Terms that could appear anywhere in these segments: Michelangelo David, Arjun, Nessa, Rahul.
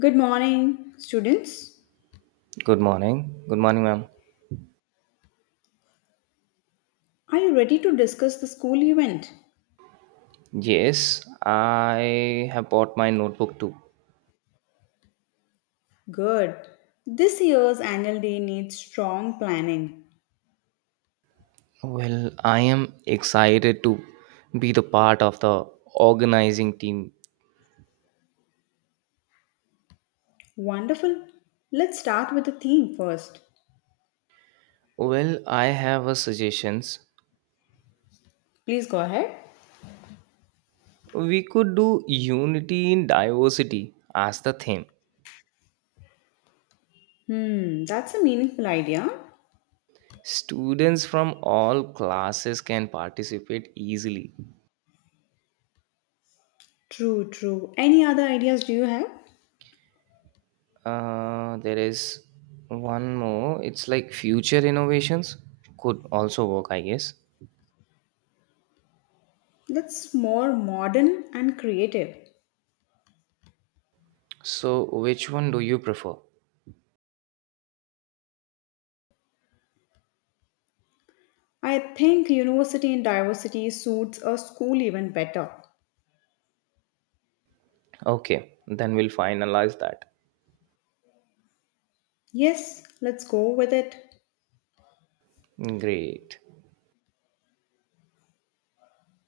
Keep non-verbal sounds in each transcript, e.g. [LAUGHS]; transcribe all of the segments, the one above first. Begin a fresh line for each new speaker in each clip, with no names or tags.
Good morning, students.
Good morning. Good morning, ma'am.
Are you ready to discuss the school event?
Yes, I have bought my notebook too.
Good. This year's annual day needs strong planning.
Well, I am excited to be the part of the organizing team.
Wonderful. Let's start with the theme first.
Well, I have a suggestions.
Please go ahead.
We could do unity in diversity as the theme.
Hmm, that's a meaningful idea.
Students from all classes can participate easily.
True, true. Any other ideas do you have?
There is one more. It's like future innovations could also work, I guess.
That's more modern and creative.
So, which one do you prefer?
I think university and diversity suits a school event better.
Okay, then we'll finalize that.
Yes, let's go with it.
Great.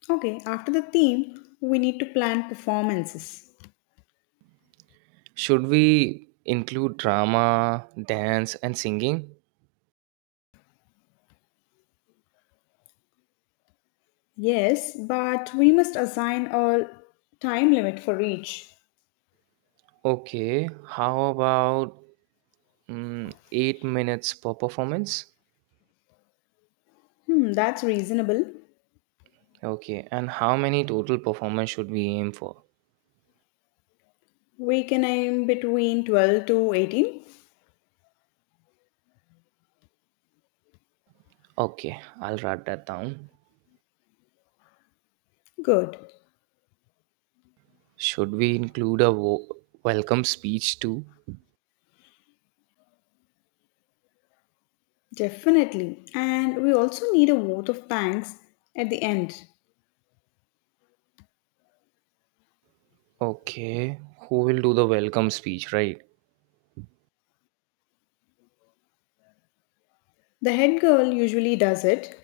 Okay, after the theme, we need to plan performances.
Should we include drama, dance, and singing?
Yes, but we must assign a time limit for each.
Okay, how about 8 minutes per performance?
Hmm, that's reasonable.
Okay, and how many total performance should we aim for?
We can aim between 12 to 18.
Okay, I'll write that down.
Good.
Should we include a welcome speech too?
Definitely. And we also need a vote of thanks at the end.
Okay, who will do the welcome speech, right?
The head girl usually does it.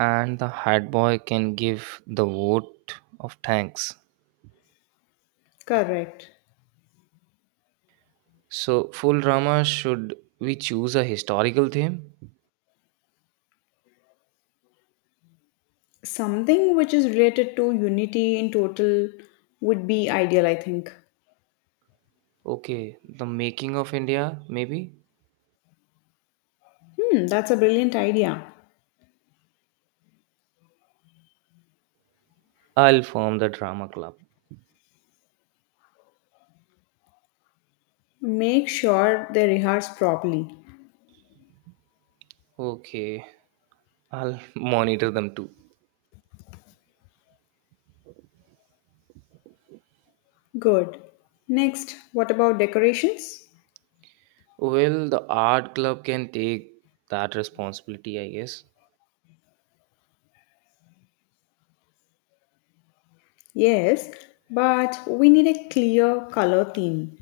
And the hat boy can give the vote of thanks.
Correct.
So, full drama, should we choose a historical theme?
Something which is related to unity in total would be ideal, I think.
Okay, the making of India, maybe?
Hmm, that's a brilliant idea.
I'll form the drama club.
Make sure they rehearse properly.
Okay, I'll [LAUGHS] monitor them too.
Good. Next, what about decorations?
Well, the art club can take that responsibility, I guess.
Yes, but we need a clear color theme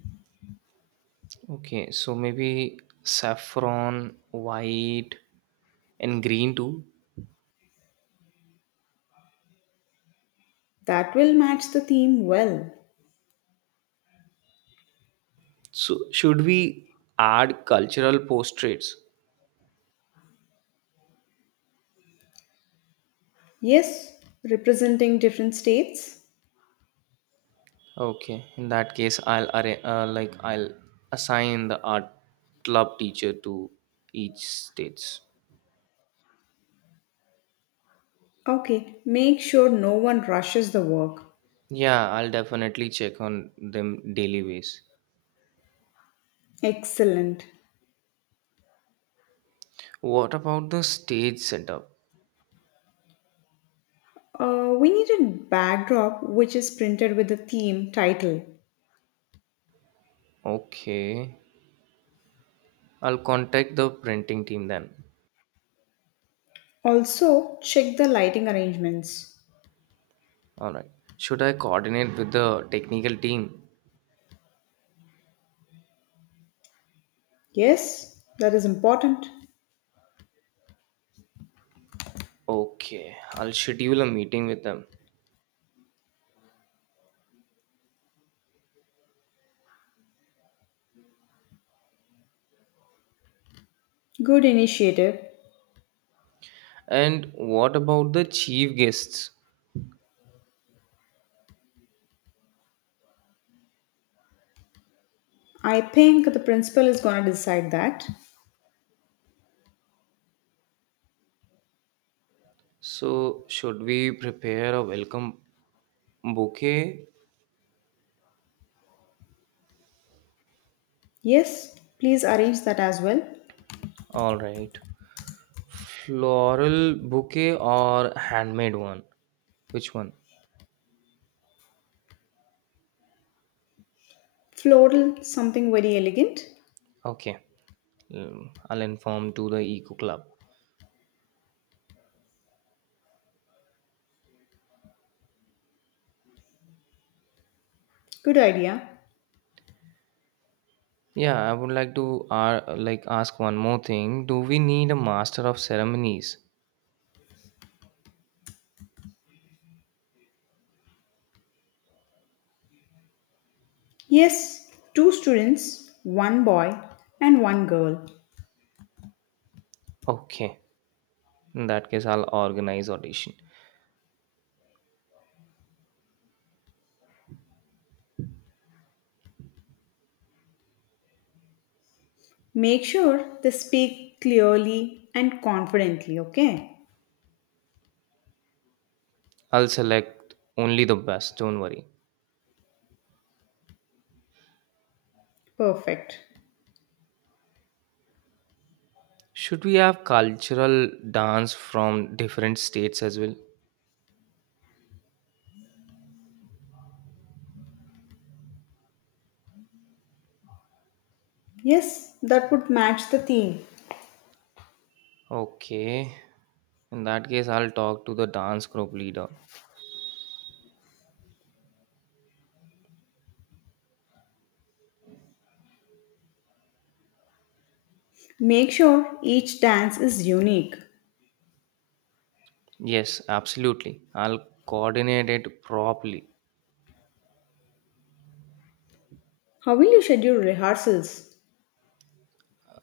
Okay, so maybe saffron, white, and green too.
that will match the theme well.
So, should we add cultural portraits?
Yes, representing different states.
Okay, in that case, I'll arra- like I'll assign the art club teacher to each states.
Okay, make sure no one rushes the work.
Yeah, I'll definitely check on them daily ways.
Excellent.
What about the stage setup?
We need a backdrop which is printed with the theme title.
Okay, I'll contact the printing team then.
Also, check the lighting arrangements.
All right. Should I coordinate with the technical team?
Yes, that is important.
Okay, I'll schedule a meeting with them.
Good initiative.
And what about the chief guests?
I think the principal is going to decide that.
So, should we prepare a welcome bouquet.
Yes, please arrange that as well.
All right. Floral bouquet or handmade one? Which one?
Floral, something very elegant.
Okay. I'll inform to the eco club.
Good idea.
Yeah, I would like to ask one more thing. Do we need a master of ceremonies?
Yes, two students, one boy and one girl.
Okay. In that case, I'll organize audition.
Make sure they speak clearly and confidently, okay?
I'll select only the best, don't worry.
Perfect.
Should we have cultural dance from different states as well?
Yes, that would match the theme.
Okay. In that case, I'll talk to the dance group leader.
Make sure each dance is unique.
Yes, absolutely. I'll coordinate it properly.
How will you schedule rehearsals?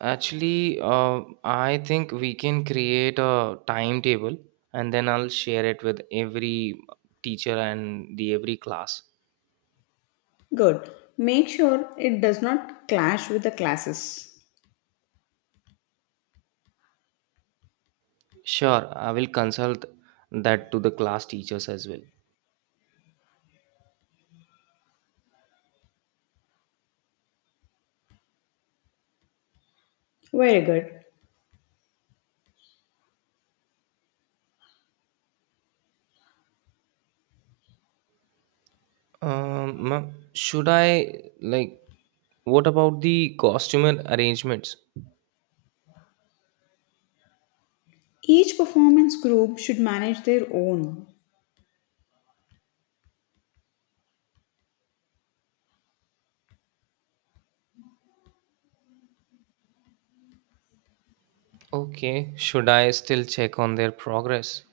Actually, I think we can create a timetable and then I'll share it with every teacher and the every class.
Good. Make sure it does not clash with the classes.
Sure, I will consult that to the class teachers as well.
Very good.
Ma'am, should I like what about the costumer arrangements?
Each performance group should manage their own.
Okay, should I still check on their progress?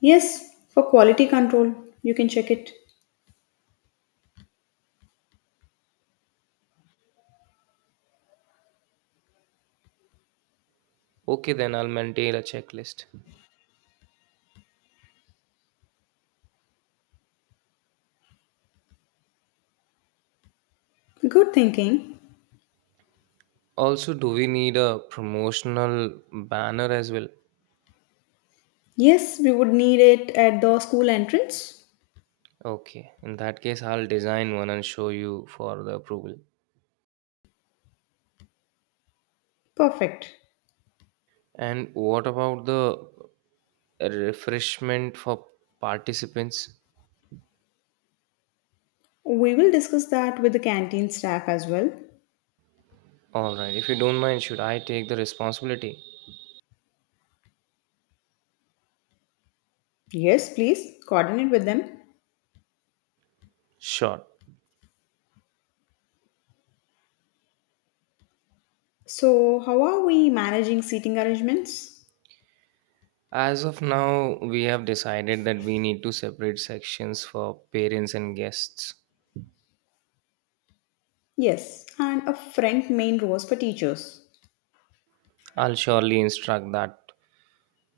Yes, for quality control, you can check it.
Okay, then I'll maintain a checklist.
Good thinking.
Also, do we need a promotional banner as well?
Yes, we would need it at the school entrance.
Okay, in that case, I'll design one and show you for the approval.
Perfect.
And what about the refreshment for participants?
We will discuss that with the canteen staff as well.
Alright, if you don't mind, should I take the responsibility?
Yes, please coordinate with them.
Sure.
So, how are we managing seating arrangements?
As of now, we have decided that we need to separate sections for parents and guests.
Yes, and a front main rows for teachers.
I'll surely instruct that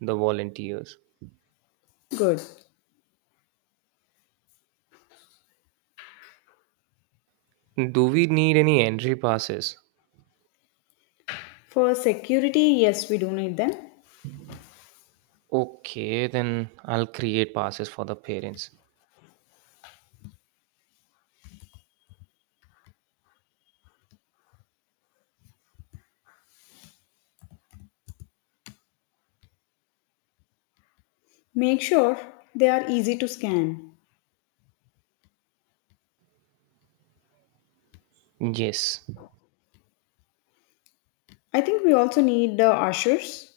the volunteers.
Good.
Do we need any entry passes?
For security, yes, we do need them.
Okay, then I'll create passes for the parents.
Make sure they are easy to scan.
Yes,
I think we also need ushers.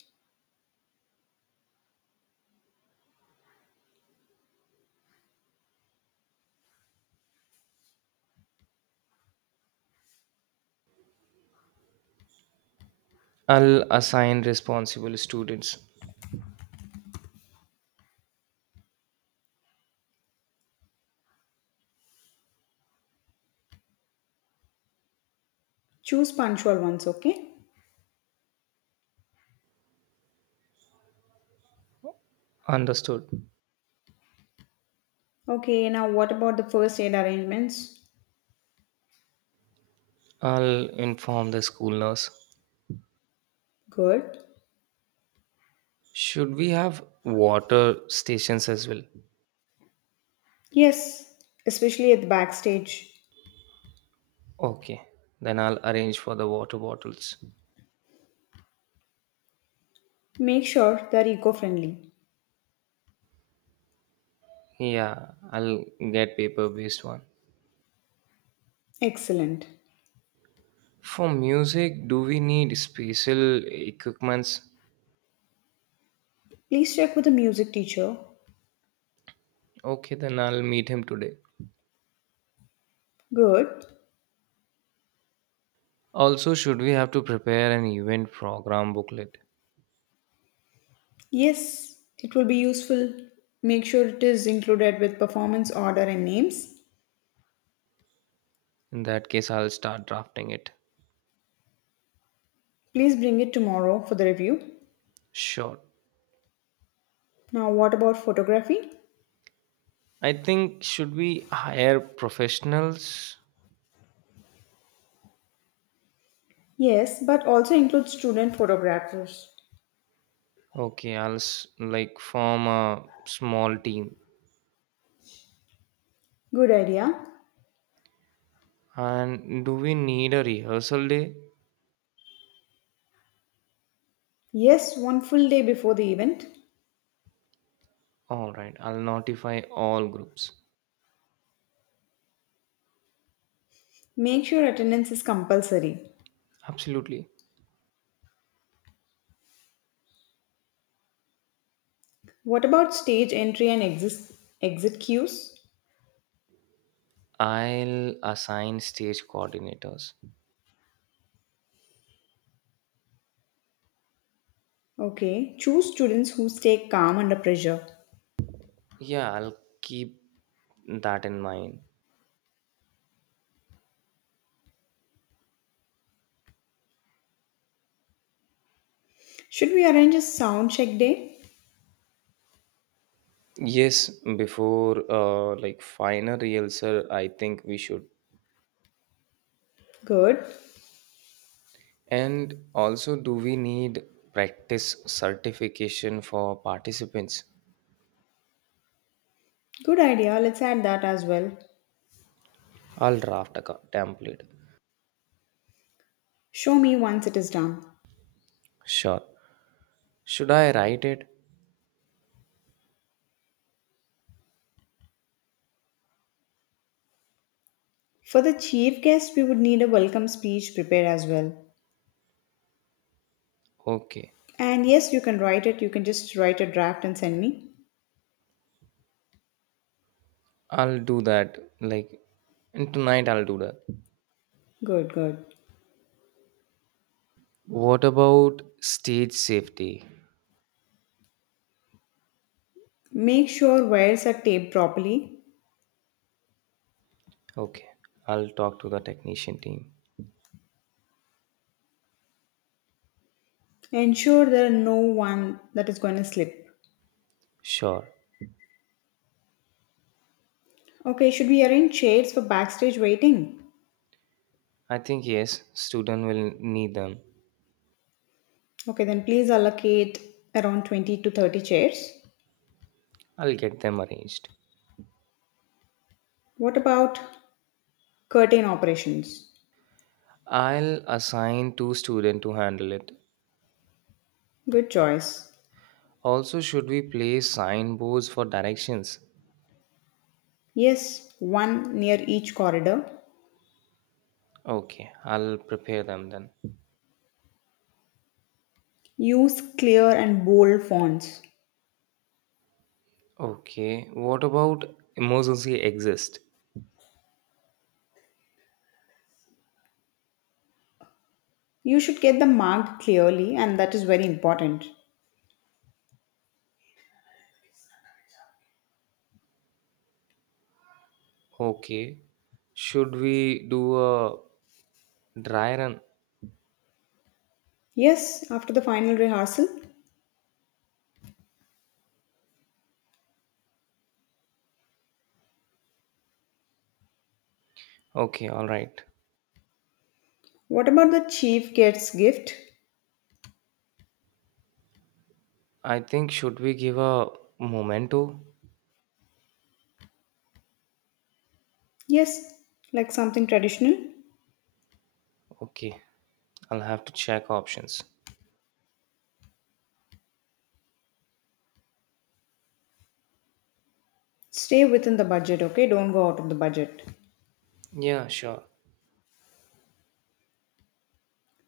I'll assign responsible students.
Choose punctual ones, okay?
Understood.
Okay, now what about the first aid arrangements?
I'll inform the school nurse.
Good.
Should we have water stations as well?
Yes, especially at the backstage.
Okay, then I'll arrange for the water bottles.
Make sure they're eco friendly.
Yeah, I'll get paper based one.
Excellent.
For music, do we need special equipments?
Please check with the music teacher.
Okay, then I'll meet him today.
Good.
Also, should we have to prepare an event program booklet?
Yes, it will be useful. Make sure it is included with performance order and names.
In that case, I'll start drafting it.
Please bring it tomorrow for the review.
Sure.
Now, what about photography?
I think should we hire professionals?
Yes, but also include student photographers.
Okay, I'll form a small team.
Good idea.
And do we need a rehearsal day?
Yes, one full day before the event.
All right, I'll notify all groups.
Make sure attendance is compulsory.
Absolutely.
What about stage entry and exit cues?
I'll assign stage coordinators.
Okay, choose students who stay calm under pressure.
Yeah, I'll keep that in mind.
Should we arrange a sound check day?
Yes, before final rehearsal, I think we should.
Good.
And also, do we need practice certification for participants?
Good idea. Let's add that as well.
I'll draft a template.
Show me once it is done.
Sure. Should I write it?
For the chief guest, we would need a welcome speech prepared as well.
Okay.
And yes, you can write it. You can just write a draft and send me.
I'll do that. Like, and tonight I'll do that.
Good, good.
What about stage safety?
Make sure wires are taped properly.
Okay. I'll talk to the technician team.
Ensure there are no one that is going to slip.
Sure.
Okay, should we arrange chairs for backstage waiting?
I think yes, student will need them.
Okay, then please allocate around 20 to 30 chairs.
I'll get them arranged.
What about curtain operations?
I'll assign two students to handle it.
Good choice.
Also, should we place signboards for directions?
Yes, one near each corridor.
Okay, I'll prepare them then.
Use clear and bold fonts.
Okay, what about emergency exist?
You should get them marked clearly, and that is very important.
Okay, should we do a dry run?
Yes, after the final rehearsal.
Okay, all right.
What about the chief guest's gift?
I think should we give a memento?
Yes, like something traditional.
Okay, I'll have to check options.
Stay within the budget, okay? Don't go out of the budget.
Yeah, sure.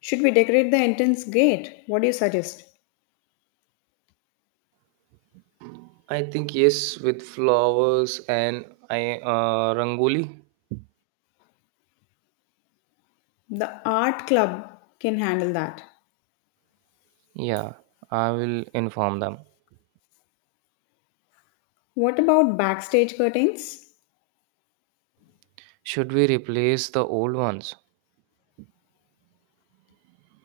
Should we decorate the entrance gate? What do you suggest?
I think yes with flowers and I rangoli.
The art club can handle that.
Yeah, I will inform them.
What about backstage curtains?
Should we replace the old ones?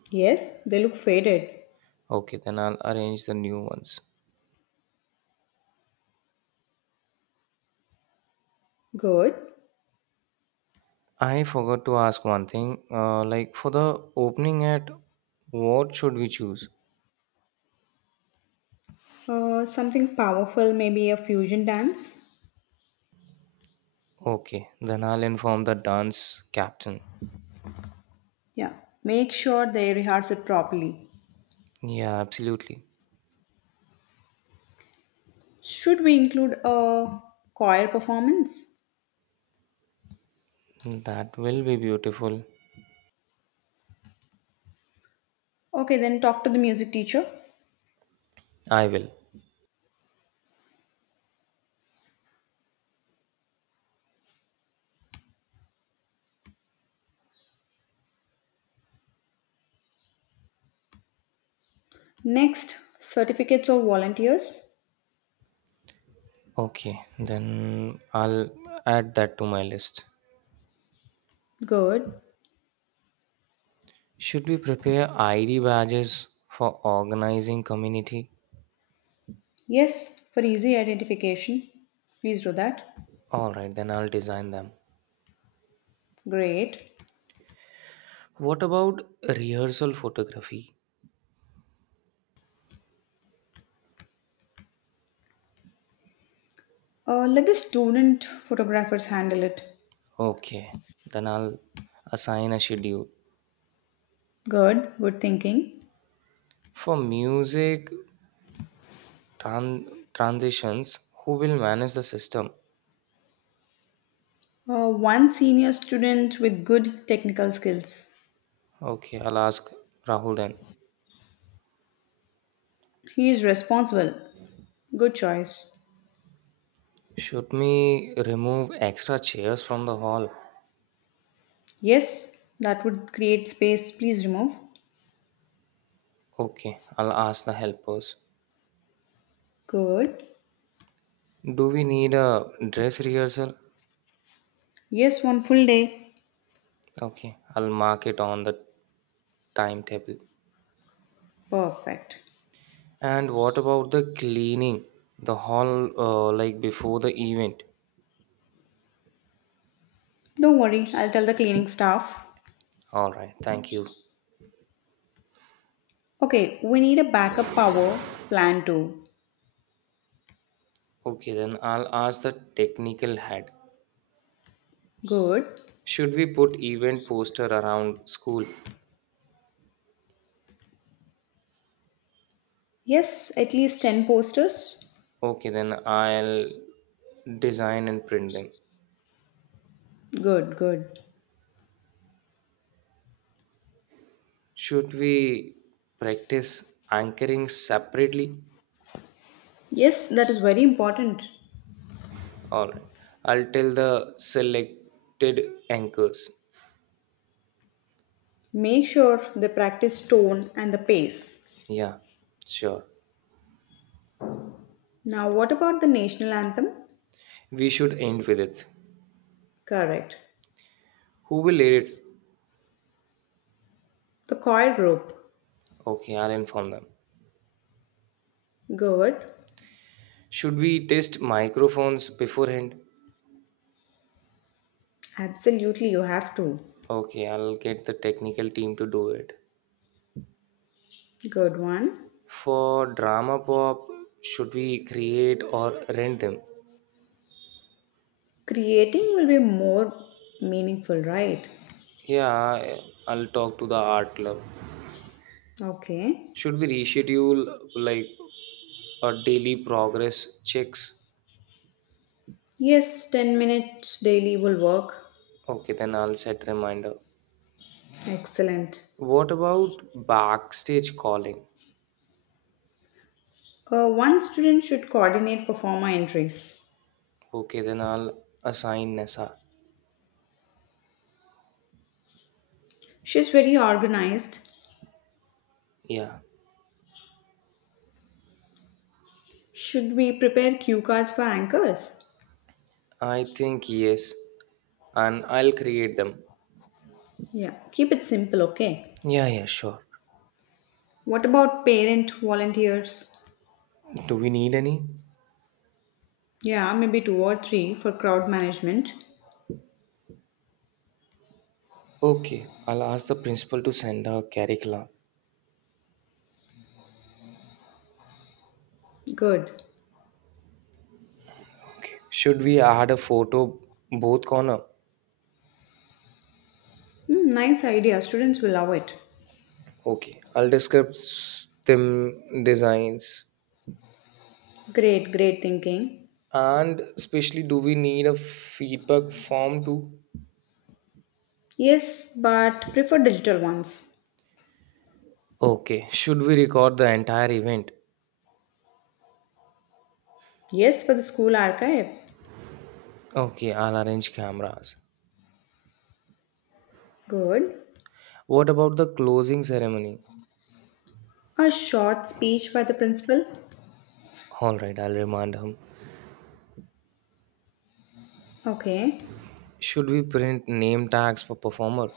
Yes, they look faded.
Okay, then I'll arrange the new ones.
Good.
I forgot to ask one thing. For the opening at, what should we choose?
Something powerful, maybe a fusion dance?
Okay, then I'll inform the dance captain.
Yeah. Make sure they rehearse it properly.
Yeah, absolutely.
Should we include a choir performance?
That will be beautiful.
Okay, then talk to the music teacher.
I will.
Next, certificates of volunteers.
Okay, then I'll add that to my list.
Good.
Should we prepare ID badges for organizing community?
Yes, for easy identification. Please do that.
All right, then I'll design them.
Great.
What about rehearsal photography?
Let the student photographers handle it.
Okay, then I'll assign a schedule.
Good thinking.
For music tran- transitions, who will manage the system?
One senior student with good technical skills.
Okay, I'll ask Rahul then.
He is responsible. Good choice.
Should we remove extra chairs from the hall?
Yes, that would create space. Please remove.
Okay, I'll ask the helpers.
Good.
Do we need a dress rehearsal?
Yes, one full day.
Okay, I'll mark it on the timetable.
Perfect.
And what about the cleaning? The hall before the event?
Don't worry, I'll tell the cleaning staff.
Alright, thank you.
Okay, we need a backup power plan too.
Okay, then I'll ask the technical head.
Good.
Should we put event poster around school?
Yes, at least 10 posters.
Okay, then I'll design and print them.
Good, good.
Should we practice anchoring separately?
Yes, that is very important.
All right. I'll tell the selected anchors.
Make sure they practice tone and the pace.
Yeah, sure.
Now, what about the national anthem?
We should end with it.
Correct.
Who will lead it?
The choir group.
Okay, I'll inform them.
Good.
Should we test microphones beforehand?
Absolutely, you have to.
Okay, I'll get the technical team to do it.
Good one.
For drama pop, should we create or rent them?
Creating will be more meaningful, right?
Yeah, I'll talk to the art club.
Okay.
Should we reschedule like a daily progress checks?
Yes, 10 minutes daily will work.
Okay, then I'll set reminder.
Excellent.
What about backstage calling?
One student should coordinate performer entries.
Okay, then I'll assign Nessa.
She's very organized.
Yeah,
Should we prepare cue cards for anchors?
I think yes, and I'll create them.
Yeah, keep it simple, okay?
Yeah, yeah, sure.
What about parent volunteers?
Do we need any?
Yeah, maybe two or three for crowd management.
Okay, I'll ask the principal to send a curriculum.
Good.
Okay. Should we add a photo both corner?
Hmm, nice idea. Students will love it.
Okay. I'll describe them designs.
Great thinking.
And especially, do we need a feedback form too?
Yes, but prefer digital ones.
Okay. Should we record the entire event?
Yes, for the school archive.
Okay. I'll arrange cameras.
Good.
What about the closing ceremony?
A short speech by the principal.
All right. I'll remind him.
Okay.
Should we print name tags for performer?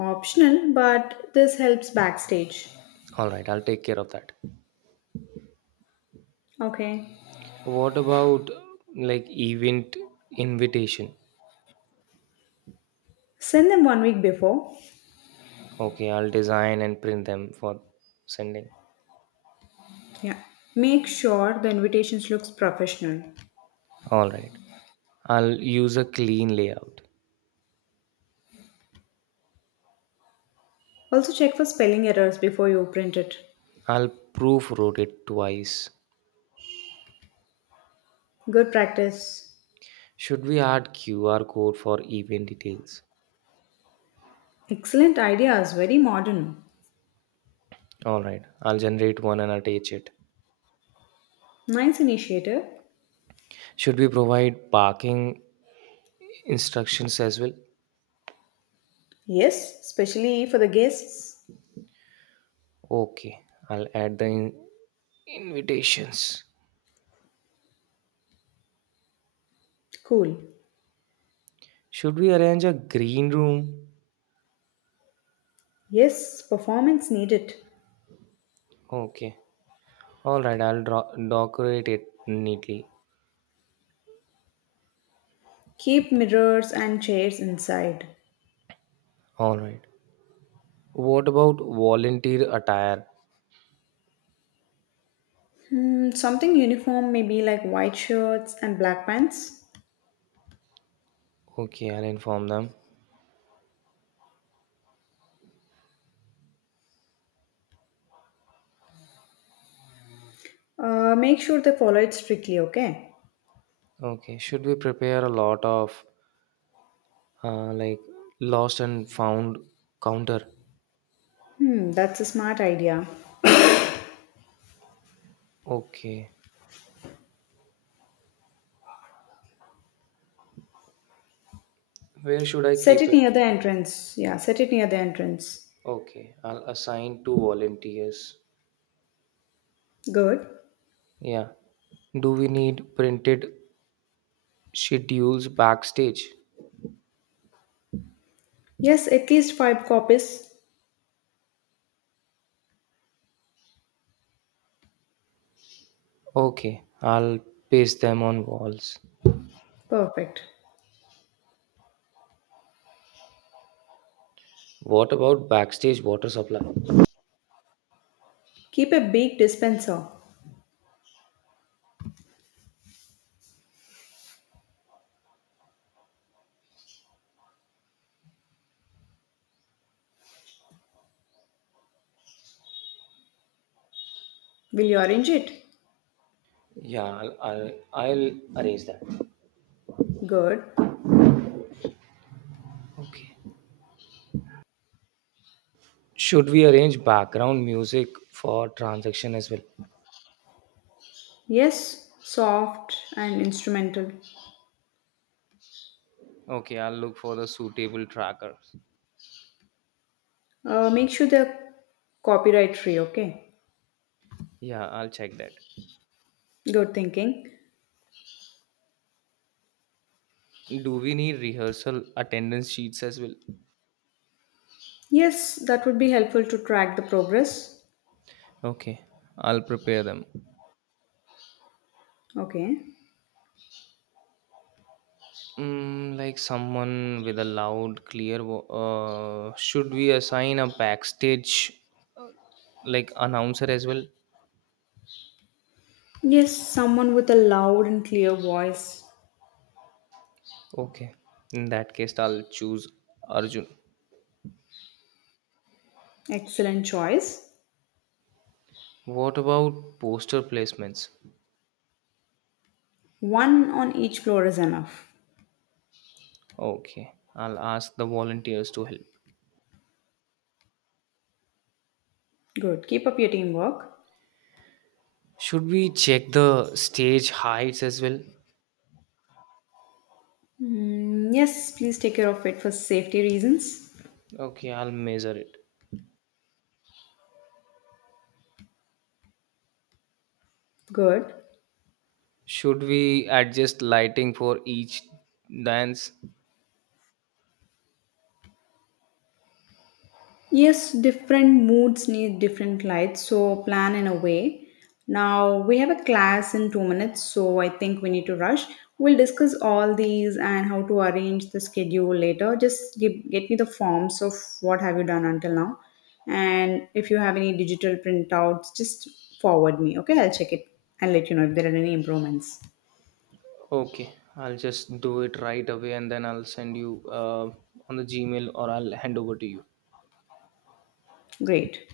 Optional, but this helps backstage.
All right. I'll take care of that.
Okay.
What about event invitation?
Send them 1 week before.
Okay, I'll design and print them for sending.
Yeah. Make sure the invitations looks professional.
All right. I'll use a clean layout.
Also check for spelling errors before you print it.
I'll proofread it twice.
Good practice.
Should we add QR code for event details?
Excellent ideas, very modern.
All right. I'll generate one and attach it.
Nice initiative.
Should we provide parking instructions as well?
Yes, especially for the guests.
Okay. I'll add the invitations.
Cool.
Should we arrange a green room?
Yes, performance needed.
Okay. All right. I'll decorate it neatly.
Keep mirrors and chairs inside.
All right. What about volunteer attire?
Hmm, something uniform, maybe like white shirts and black pants.
Okay, I'll inform them.
Make sure they follow it strictly, okay?
Okay, should we prepare a lot of uh, like lost and found counter?
Hmm, that's a smart idea.
Okay, where should I
Set
keep
it
it?
near the entrance. Yeah, set it near the entrance.
Okay, I'll assign two volunteers.
Good.
Yeah, do we need printed schedules backstage?
Yes, at least five copies.
Okay, I'll paste them on walls.
Perfect.
What about backstage water supply?
Keep a big dispenser. Will you arrange it?
Yeah, I'll arrange that.
Good.
Okay. Should we arrange background music for transaction as well?
Yes, soft and instrumental.
Okay, I'll look for the suitable trackers.
Make sure they're copyright free, okay?
Yeah, I'll check that.
Good thinking.
Do we need rehearsal attendance sheets as well?
Yes, that would be helpful to track the progress.
Okay, I'll prepare them.
Okay.
Mm, like someone with a loud, clear. Vo- Should we assign a backstage, uh, announcer as well?
Yes, someone with a loud and clear voice.
Okay, in that case, I'll choose Arjun.
Excellent choice.
What about poster placements?
One on each floor is enough.
Okay, I'll ask the volunteers to help.
Good. Keep up your teamwork.
Should we check the stage heights as well?
Mm, yes, please take care of it for safety reasons.
Okay, I'll measure it.
Good.
Should we adjust lighting for each dance?
Yes, different moods need different lights, so plan in a way. Now, we have a class in 2 minutes, so I think we need to rush. We'll discuss all these and how to arrange the schedule later. Just get me the forms of what have you done until now. And if you have any digital printouts, just forward me, okay? I'll check it and let you know if there are any improvements.
Okay, I'll just do it right away and then I'll send you on the Gmail or I'll hand over to you.
Great.